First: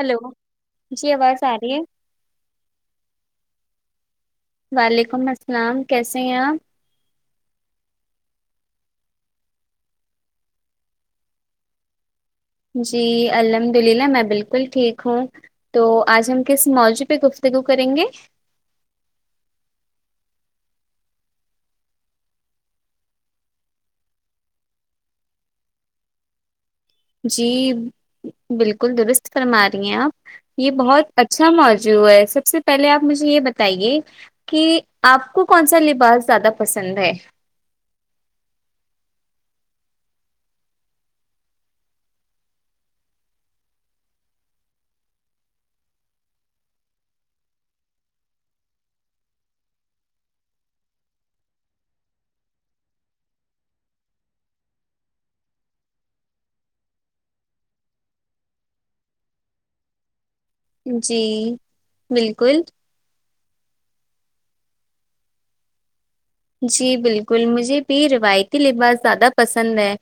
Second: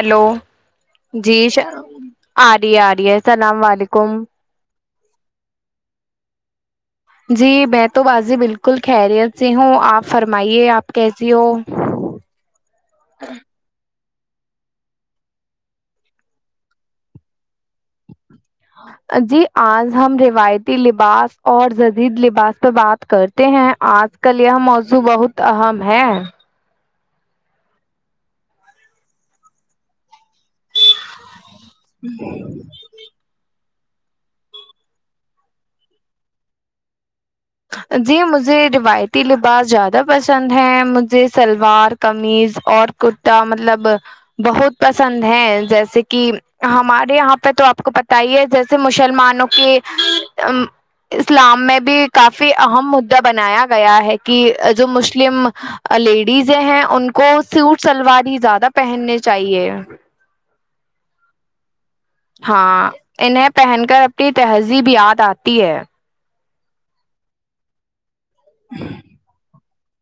hello جی آواز آ رہی ہے [unintelligible] آ رہی آ رہی السلام و علیکم وعلیکم السلام کیسے ہیں آپ جی میں تو باجی بالکل خیریت سے ہوں آپ فرمائیے آپ کیسی ہو جی الحمد للہ میں بالکل ٹھیک ہوں تو آج ہم کس موضوع پہ گفتگو کریں گے جی آج ہم روایتی لباس اور جدید لباس پہ بات کرتے ہیں آج کل یہ موضوع بہت اہم ہے جی بالکل درست فرما رہی ہیں آپ یہ بہت اچھا موصوع ہے سب سے پہلے آپ مجھے یہ بتایں بتائیے کہ آپ کو کون سا لباس زیادہ پسند ہے جی مجھے روایتی لباس زیادہ پسند ہیں مجھے شلوار قمیض اور کرتا مطلب بہت پسند ہے جیسے کہ ہمارے یہاں پہ تو آپ کو پت ہی ہے جیسے مسلمانوں کے اسلام میں بھی کافی اہم مدا بنایا گیا ہے کہ جو مسلم لیڈیزیں ہیں ان کو سوٹ سلوار ہی زیادہ پہننے چاہیے جی بالکل ہاں انہیں پہن کر اپنی تہذیب یاد آتی ہے جی بالکل مجھے بھی روایتی لباس زیادہ پسند ند ہے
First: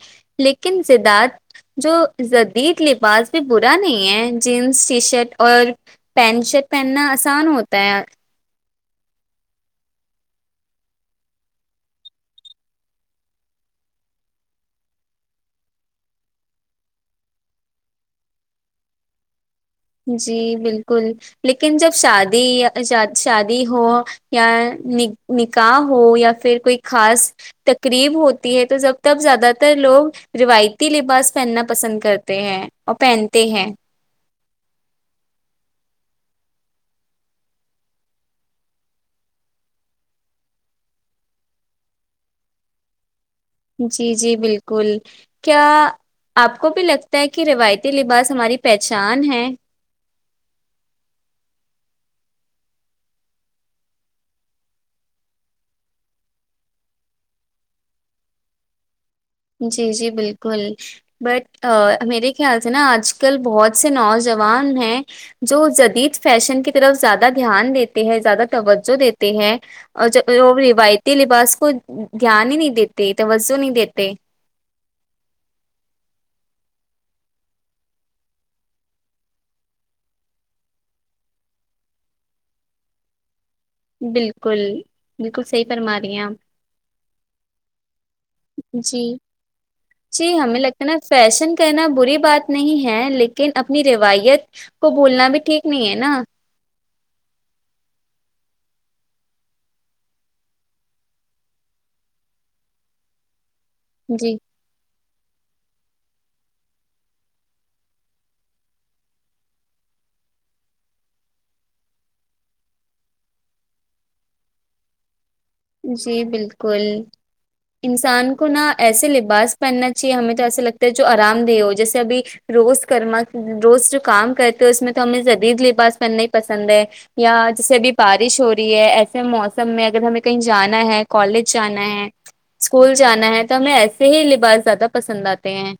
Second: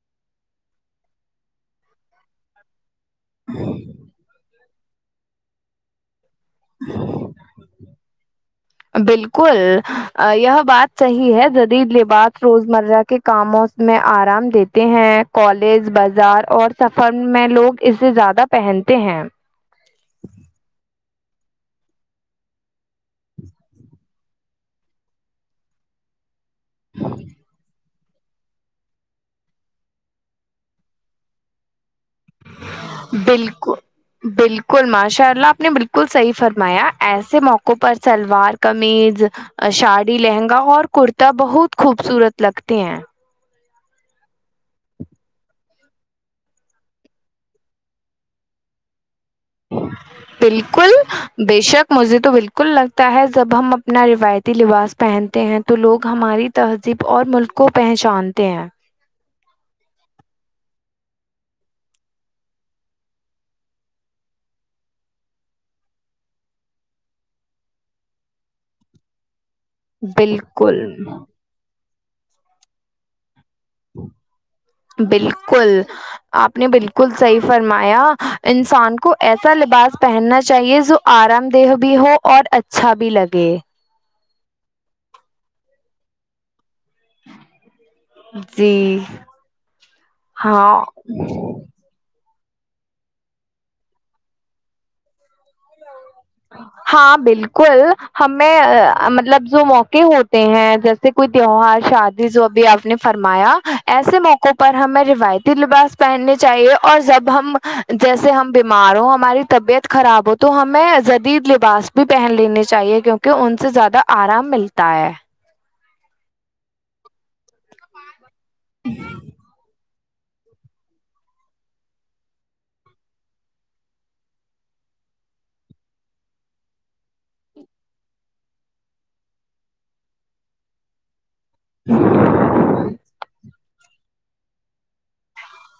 لیکن زدت جو جدید بعاز بھی برا نہیں ہے جینس ٹی شرٹ اور پینٹ شرٹ پہننا آسان ہوتا ہے بالکل یہ بات صحیح ہے جدید لباس روز مرہ کے کاموں میں آرام دیتے ہیں کالج بازار اور سفر میں لوگ اس سے زیادہ پہنتے ہیں جی بالکل لیکن جب شادی شادی ہو یا ن نکاح ہو یا پھر کوئی خاص تقریب ہوتی ہے تو جب تب زیادہ تر لوگ روایتی لباس پہننا پسند کرتے ہے اور پہنتے ہیں بالکل بالکل ماشاء اللہ آپ نے بالکل صحیح فرمایا ایسے موقعوں پر شلوار قمیض ساڑی لہنگا اور کرتا بہت خوبصورت لگتے ہیں جی جی بالکل کیا آپ کو بھی لگتا ہے کہ روایتی لباس ہماری پہچان ہے بالکل بے شک مجھے تو بالکل لگتا ہے جب ہم اپنا روایتتی لباس پہنتے ہیں تو لوگ ہماری تہذیب اور ملک کو پہچانتے ہیں جی جی بالکل بٹ میرے خیال سے نا آج کل بہت سے نوجوان ہیں جو جدید فیشن کی طرف زیادہ دھیان دیتے ہیں زیادہ توجہ دیتے ہیں اور وہ بالکل روایتی لباس کو دھیان ہی نہیں دیتے توجہ نہیں دیتے بالکل آپ نے بالکل صحیح فرمایا انسان کو ایسا لباس پہننا چاہیے جو آرام دہ بھی ہو اور اچھا بھی لگے بالکل بالکل صحی فرما رہی ہیں آپ جی جی ہمیں ہاں لگتا ہے نا فیشن کہنا بری بات نہیں ہے لیکن اپنی روایت کو بھولنا بھی ٹھیک نہیں ہے نا ہاں بالکل ہمیں مطلب جو موقع ہوتے ہیں جیسے سے کوئی تیوار شادی جو ابھی آپ نے فرمایا ایسے جی موقعوں پر پر ہمیں روایتی لباس پہننے چاہیے اور جب ہم جیسے ہم بیمار ہ ہماری طبیعت خراب ہو تو ہمیں دید لباس بھی پہن لینی چاہیے کیونکہ ان سے زیادہ آرام ملتا ہے جی بالکل انسان کو نہا ایسے لباس پہننا اچھ ہمیں تو ایسا لگتا ہے جو آرام دہ ہو جیے ابھی روز کرما روز جو کام کرتے اس میں تو ہمیں جدید لباس پہننا ہی پسند ہے یا جیسے ا بھی بارش ہو رہی ہے ایسے موسم میں اگر ہمیں کہیں جانا ہے کالج جانا ہے اسکول جانا ہے تو تو ہمیں ایسے ہی لباس زیادہ پسند آتے ہیں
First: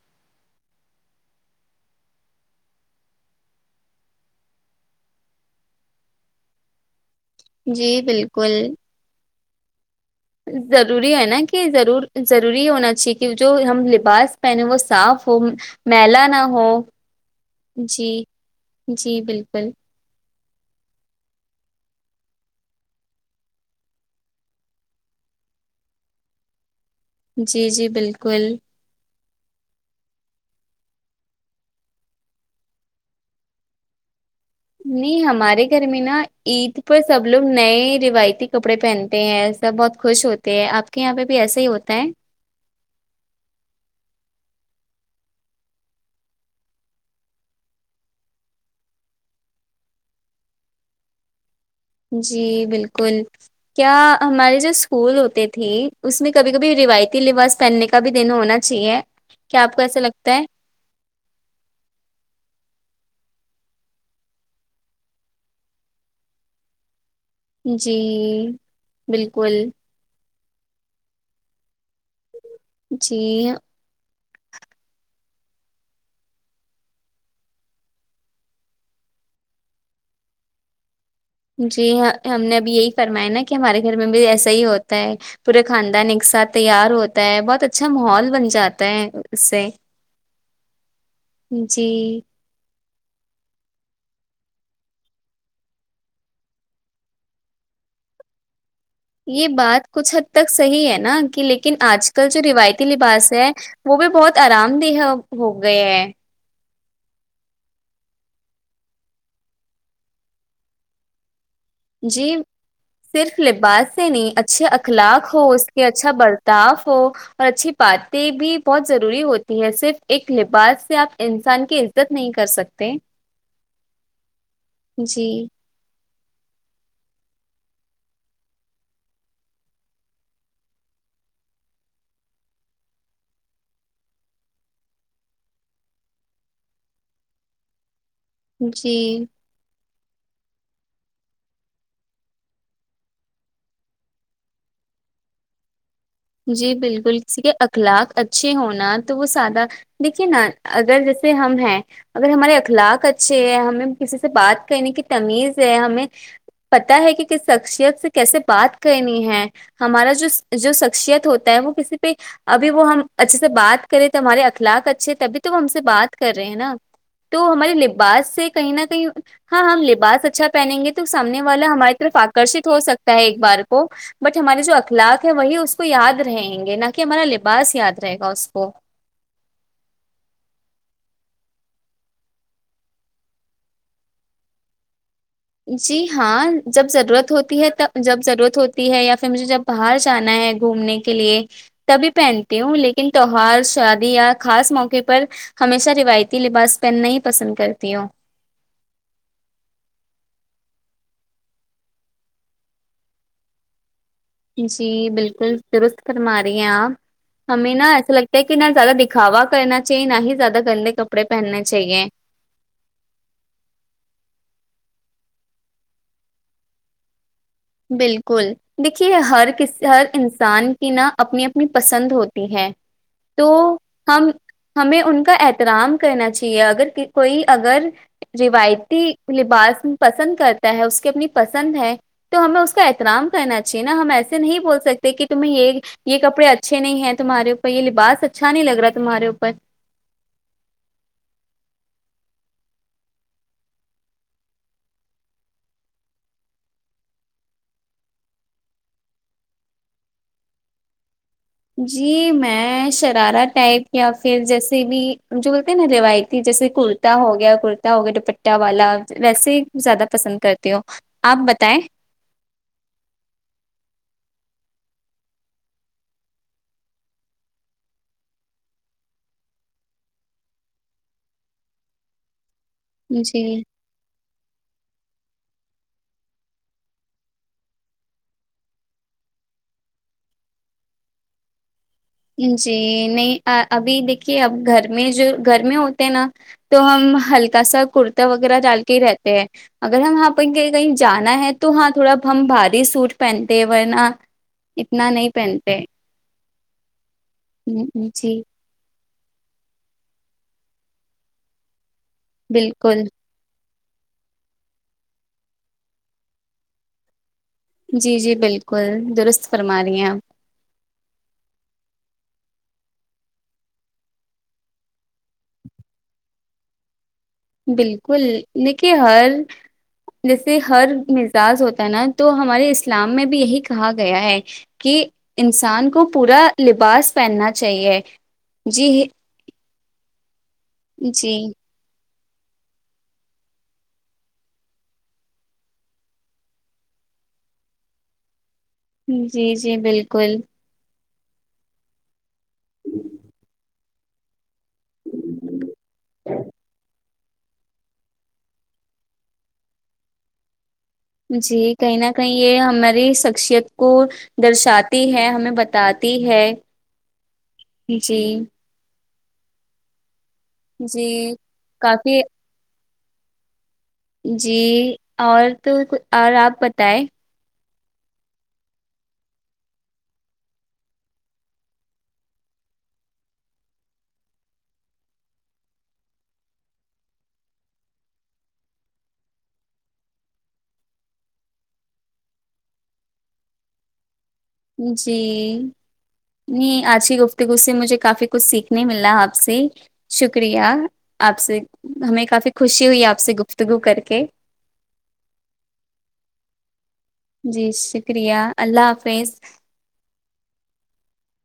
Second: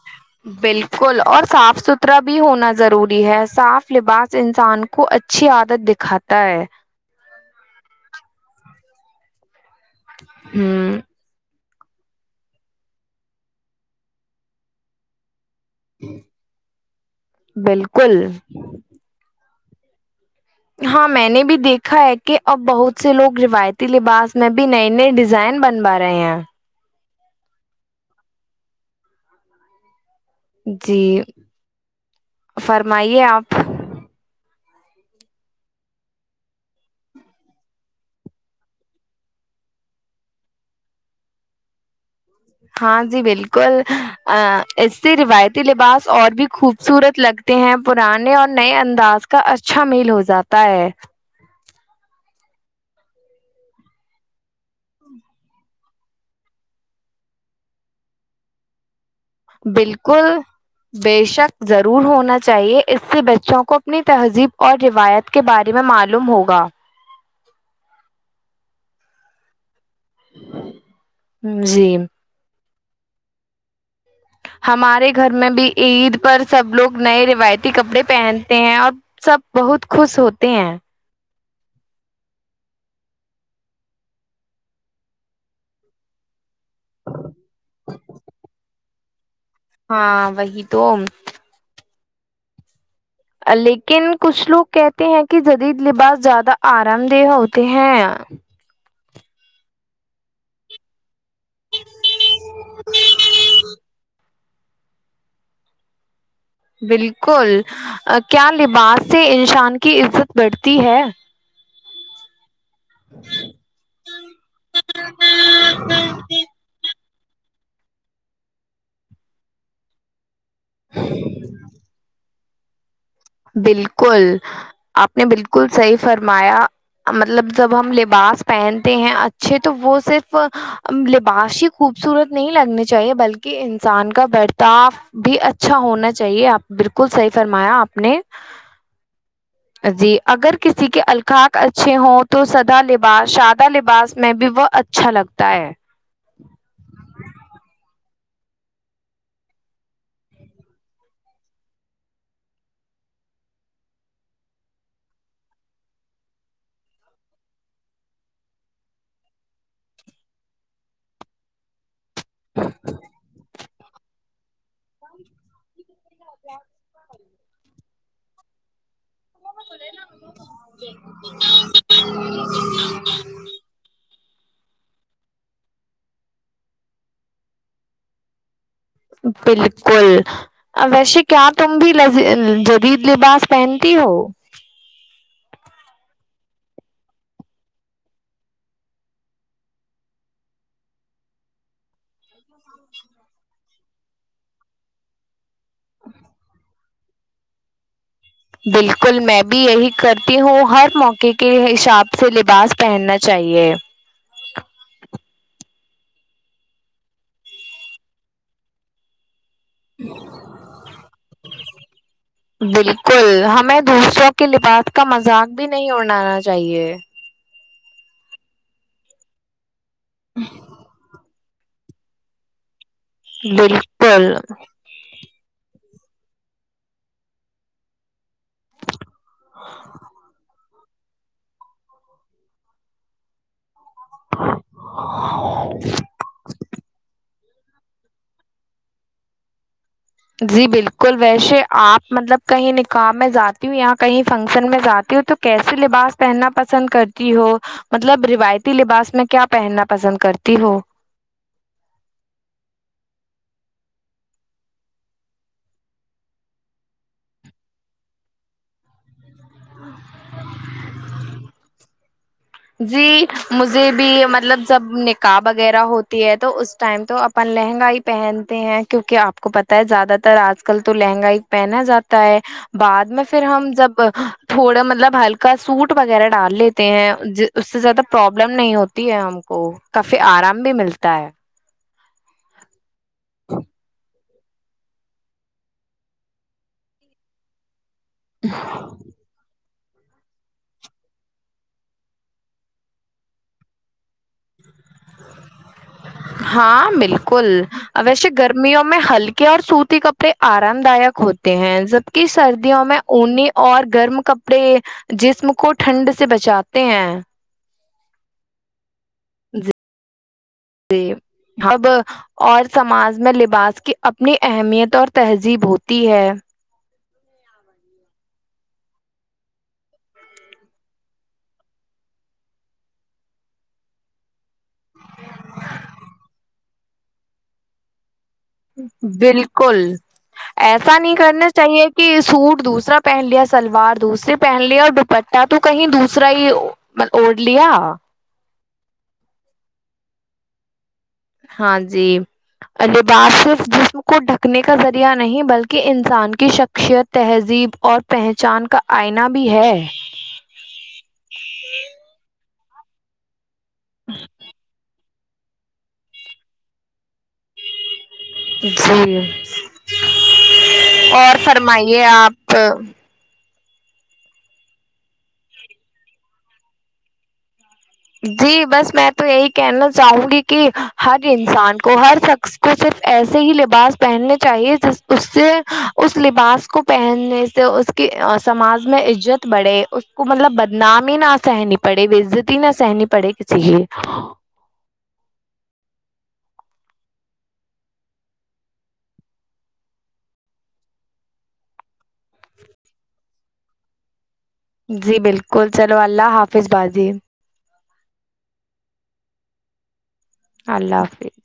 بالکل اور صاف ستھرا بھی ہونا ضروری ہے صاف لباس انسان کو اچھی عادت دکھاتا ہے جی بالکل ہ ضروری ہے نا کہ ضرور ضروری ہونا چاہیے کہ جو ہم لباس پہنے وہ صاف ہو میلا نہ ہو جی بالکل جی بالکل ہاں میں نے بھی دیکھا ہے کہ اب بہت سے لوگ روایتی لباس میں بھی نئے نئے ڈیزائن بن بارے ہیں جی جی بالکل جی فرمائیے آپ نہیں ہمارے گھر میں نا عید پر سب لوگ نئے روایتی کپڑے پہنتے ہیں سب بہت خوش ہوتے ہیں آپ کے یہاں پہ بھی ایسا ہی ہوتا ہے ہاں جی بالکل اس سے روایتی لباس اور بھی خوبصورت لگ تہ ہیں پرانے اور نئے انداز کا اچھا میل ہو جاتا ہے جی بالکل کیا ہمارے جو اسکول ہوتے تھی اس میں کبھی کبھی رویتی لباس پہننے کے کاب دینوں ہونا چاہیے کیا آپ کو ایسا بالکل لگتا ہے بے شک ضرور ہونا چاہیے اس سے بچوں کو اپنی تہذیب اور روایت کے بارے میں معلوم ہوگا جی بالکل جی جی ہمارے گھر میں بھی عید پر سب لوگ نئے روایتی کپڑے پہنتے ہیں اور سب بہت خوش ہوتے ہیں جی ہ ہم نے ابھی یہی فرمایا نا کہ ہمارے گھر میں بھی ایسا ہی ہوتا ہے پورے خاندان ایک ساتھ تیار ہوتا ہے بہت اچھا ماحول بن جاتا ہے اس سے ہاں وہی تو جی لیکن کچھ لوگ کہتے ہیں کہ جدید لباس زیادہ آرام دہ ہوتے ہیں یہ بات کچھ حد تک صحیح ہے نا کہ لیکن آج کل جو روایتی لباس ہے وہ بھی بہت آرام دے ہہ ہو گئے ہے بالکل کیا لباس سے انشان کی عزت بڑھتی ہے جی صرف لباس سے نہیں اچھے اخلاق ہو اس کے اچھا بر تاف ہو اور اچھی باتیں بھی بہت ضروری ہوتی ہے صرف ایک لباس سے آپ انسان کی عزت نہیں کر سکتے بالکل آپ نے جی بالکل صحیح فرمایا مطلب جب ہم لباس پہنتے ہیں اچھے تو وہ صرف لباشی خوبصورت نہیں لگنی چاہیے بلکہ انسان کا برتاف بھی اچھا ہونا چاہیے آپ بالکل صحیح فرمایا آپ نے جی جی اگر کسی کے القاق اچھے ہوں تو سدا لباس شادہ لباس میں بھی وہ اچھا لگتا ہے جی بالکل کسی کے اخلاق اچھے ہونا تو وہ سادہ دیکھیے نا اگر جیسے ہم ہیں اگر ہمارے اخلاق اچھے ہیں ہمیں کسی سے بات کرنے کی تمیز ہے ہمیں پتا ہے کہ شخصیت سے کیسے بات کرنی ہے ہمارا جسجوجو شیت ہوتا ہے وہ کسی پہ ابھی وہ ہم اچھے سے بات کرے تو ہمارے اخلاق اچھے تبھی تو ہم سے بات کر رہے ہیں نا تو ہمارے لباس سے کہیں نہ کہیں ہاں ہم لباس اچھا پہنیں گے تو سامنے والا ہماری طرف آکی آکرشت ہو سکتا ہے ایک بار کو بٹ ہمارے جو اخلاق ہے وہی اس اس کو یاد رہیں گے نہ کہ ہمارا لباس یاد رہے گا اس کو بالکل ا ویسے کیا تم بھی جدید لباس پہنتی ہو جی ہاں جب ضرورت ہوتی ہے جب ضرورت ہوتی ہے یا پھر مجھے جب باہر جانا ہے گھومنے کے لیے تب پہنتی ہوں لیکن تهوار شادی یا خاص موقع پر ہمیشہ روایتی لباس پہنا ہی پسند کرتی ہوں بالکل میں بھی یہی کرتی ہوں ہر موقعے کے حساب سے لباس پہننا چاہیے جی بالکل درست فرما رہی ہیں آپ ہمیں نا ایسا لگتا ہے کہ نہ زیادہ دکھاوا کرنا چاہیے نہ ہی زیادہ گندے کپڑے پہننے چاہیے بالکل ہمیں دوسروں کے لباس کا مذاق بھی نہیں اڑانا چاہیے بالکل دیکھیے ہر کس ہر انسان کی نہا اپنی اپنی پسند ہوتی ہیں بالکل ہمیں ان کا احترام کرنا چاہیے اگر کوئی اگر روایتی لباس پسند کرتا ہے اس کی اپنی پسند ہے تو ہمیں اس کا احترام کہنا چاہیے نا ہم ایسے نہیں بول سکتے کہ تمہیں یہ کپڑے اچھے نہیں ہیں تمہارے تو یہ لباس اچھا نہیں لگ رہا تمہارے اوپر جی بالکل ویشے آپ مطلب کہیں نکاح میں جاتی ہوں یا کہیں فنکشن میں جاتی ہوں تو کیسے لباس پہننا پسند کرتی ہو مطلب روایتی لباس میں کیا پہنا پسند کرتی ہو جی میں شرارہ ٹائپ یا پھر جیسے بھی جو بولتے ہیں نا روایتی جیسے کر کتا ہو گیا کرتا ہو گیا دوپٹہ والا ویسے ہی زیادہ پسند کرتی ہوں آپ بتائیں جی مجھے بھی مطلب جب نکاح وغیرہ ہوتی ہے تو اس ٹائم تو اب اپ لہنگائی پہنتے ہیں کیوںکہ آپ کو پتہ ہے زیادہ تر آج کل تو لہنگائی پہنا جاتا ہے بعد میں جی پھر ہم جب تھوڑا مطلب ہلکا سوٹ وغیرہ ڈال لیتے ہیں اس سے زیادہ پرابلم نہیں ہوتی ہے ہم کو کافی آرام بھی ملتا ہے جی نہیں ابھی دیکھیے اب گھر میں جو گھر میں ہوتے ہیں نا تو ہم ہلکا سا کرتا وغیرہ ڈال کے ہی رہتے ہیں اگر ہم وہاں پر کہیں کہیں جانا ہے تو ہاں تھوڑا ہم بھاری سوٹ پہنتے ہیں ورنہ اتنا نہیں پہنتے ہاں بالکل اب ہم، ایسے جی گر میوں میں ہلکے اور سوتی کپڑے آرام دایک ہوتے ہیں جب کی سردیوں میں بالکل انی اور گرم کپڑے جسم کو ٹھنڈ سے بچاتے ہیں جی جی بالکل درست فرما رہی ہیں آپ [unintelligible] اور سماج میں لباس کی اپنی اہمیت اور تہذیب ہوتی ہے بالکل لکی حل جیسے ہر مزاج ہوتا ہے نا تو ہمارے اسلام میں بھی یہی کہا گیا ہے کہ انسان کو پورا لباس پہننا چاہیے جی بالکل ایسا نہیں جی کرنا چاہیے کہ سوٹ دوسرا پہن لیا سلوار دوسری پہن لیا اور دوپٹہ تو کہیں دوسرا ہی مط اوڈ لیا جی جی بالکل ہاں جی الباس صرف جس کو ڈھکنے کا ذریعہ نہیں بلکہ انسان کی شخشیت تہذیب اور پہچان کا آئنا بھی ہے جی کہیں نہ کہیں یہ ہماری شخشیت کو درشا تی ہے ہمیں بتاتی ہے جی جی جی اور فرمائیے کافی آپ جی اور تو اور آپ بتائیں جی بس میں تو یہی کہنا چاہوں گی کہ ہر انسان کو ہر شخص کو صرف ایسے ہی لباس پہننے چاہیے جس اس سے اس لباس کو پہننے سے کہ سماج میں عزت بڑے اس کو مطلب بدنام ہی نہ سہنی پڑے وہ عزت ہی نہ سہنی پڑے کسی کی جی ہی آج کی گفتگو سے مجھے کافی کچھ سیکھنے ملا آپ سے شکریہ آپ سے ہمیں کافی خوشی ہوئی آپ سے گفتگو کر کے جی بالکل چلو اللہ حافظ باجی جی شکریہ اللہ حافظ اللہ حافظ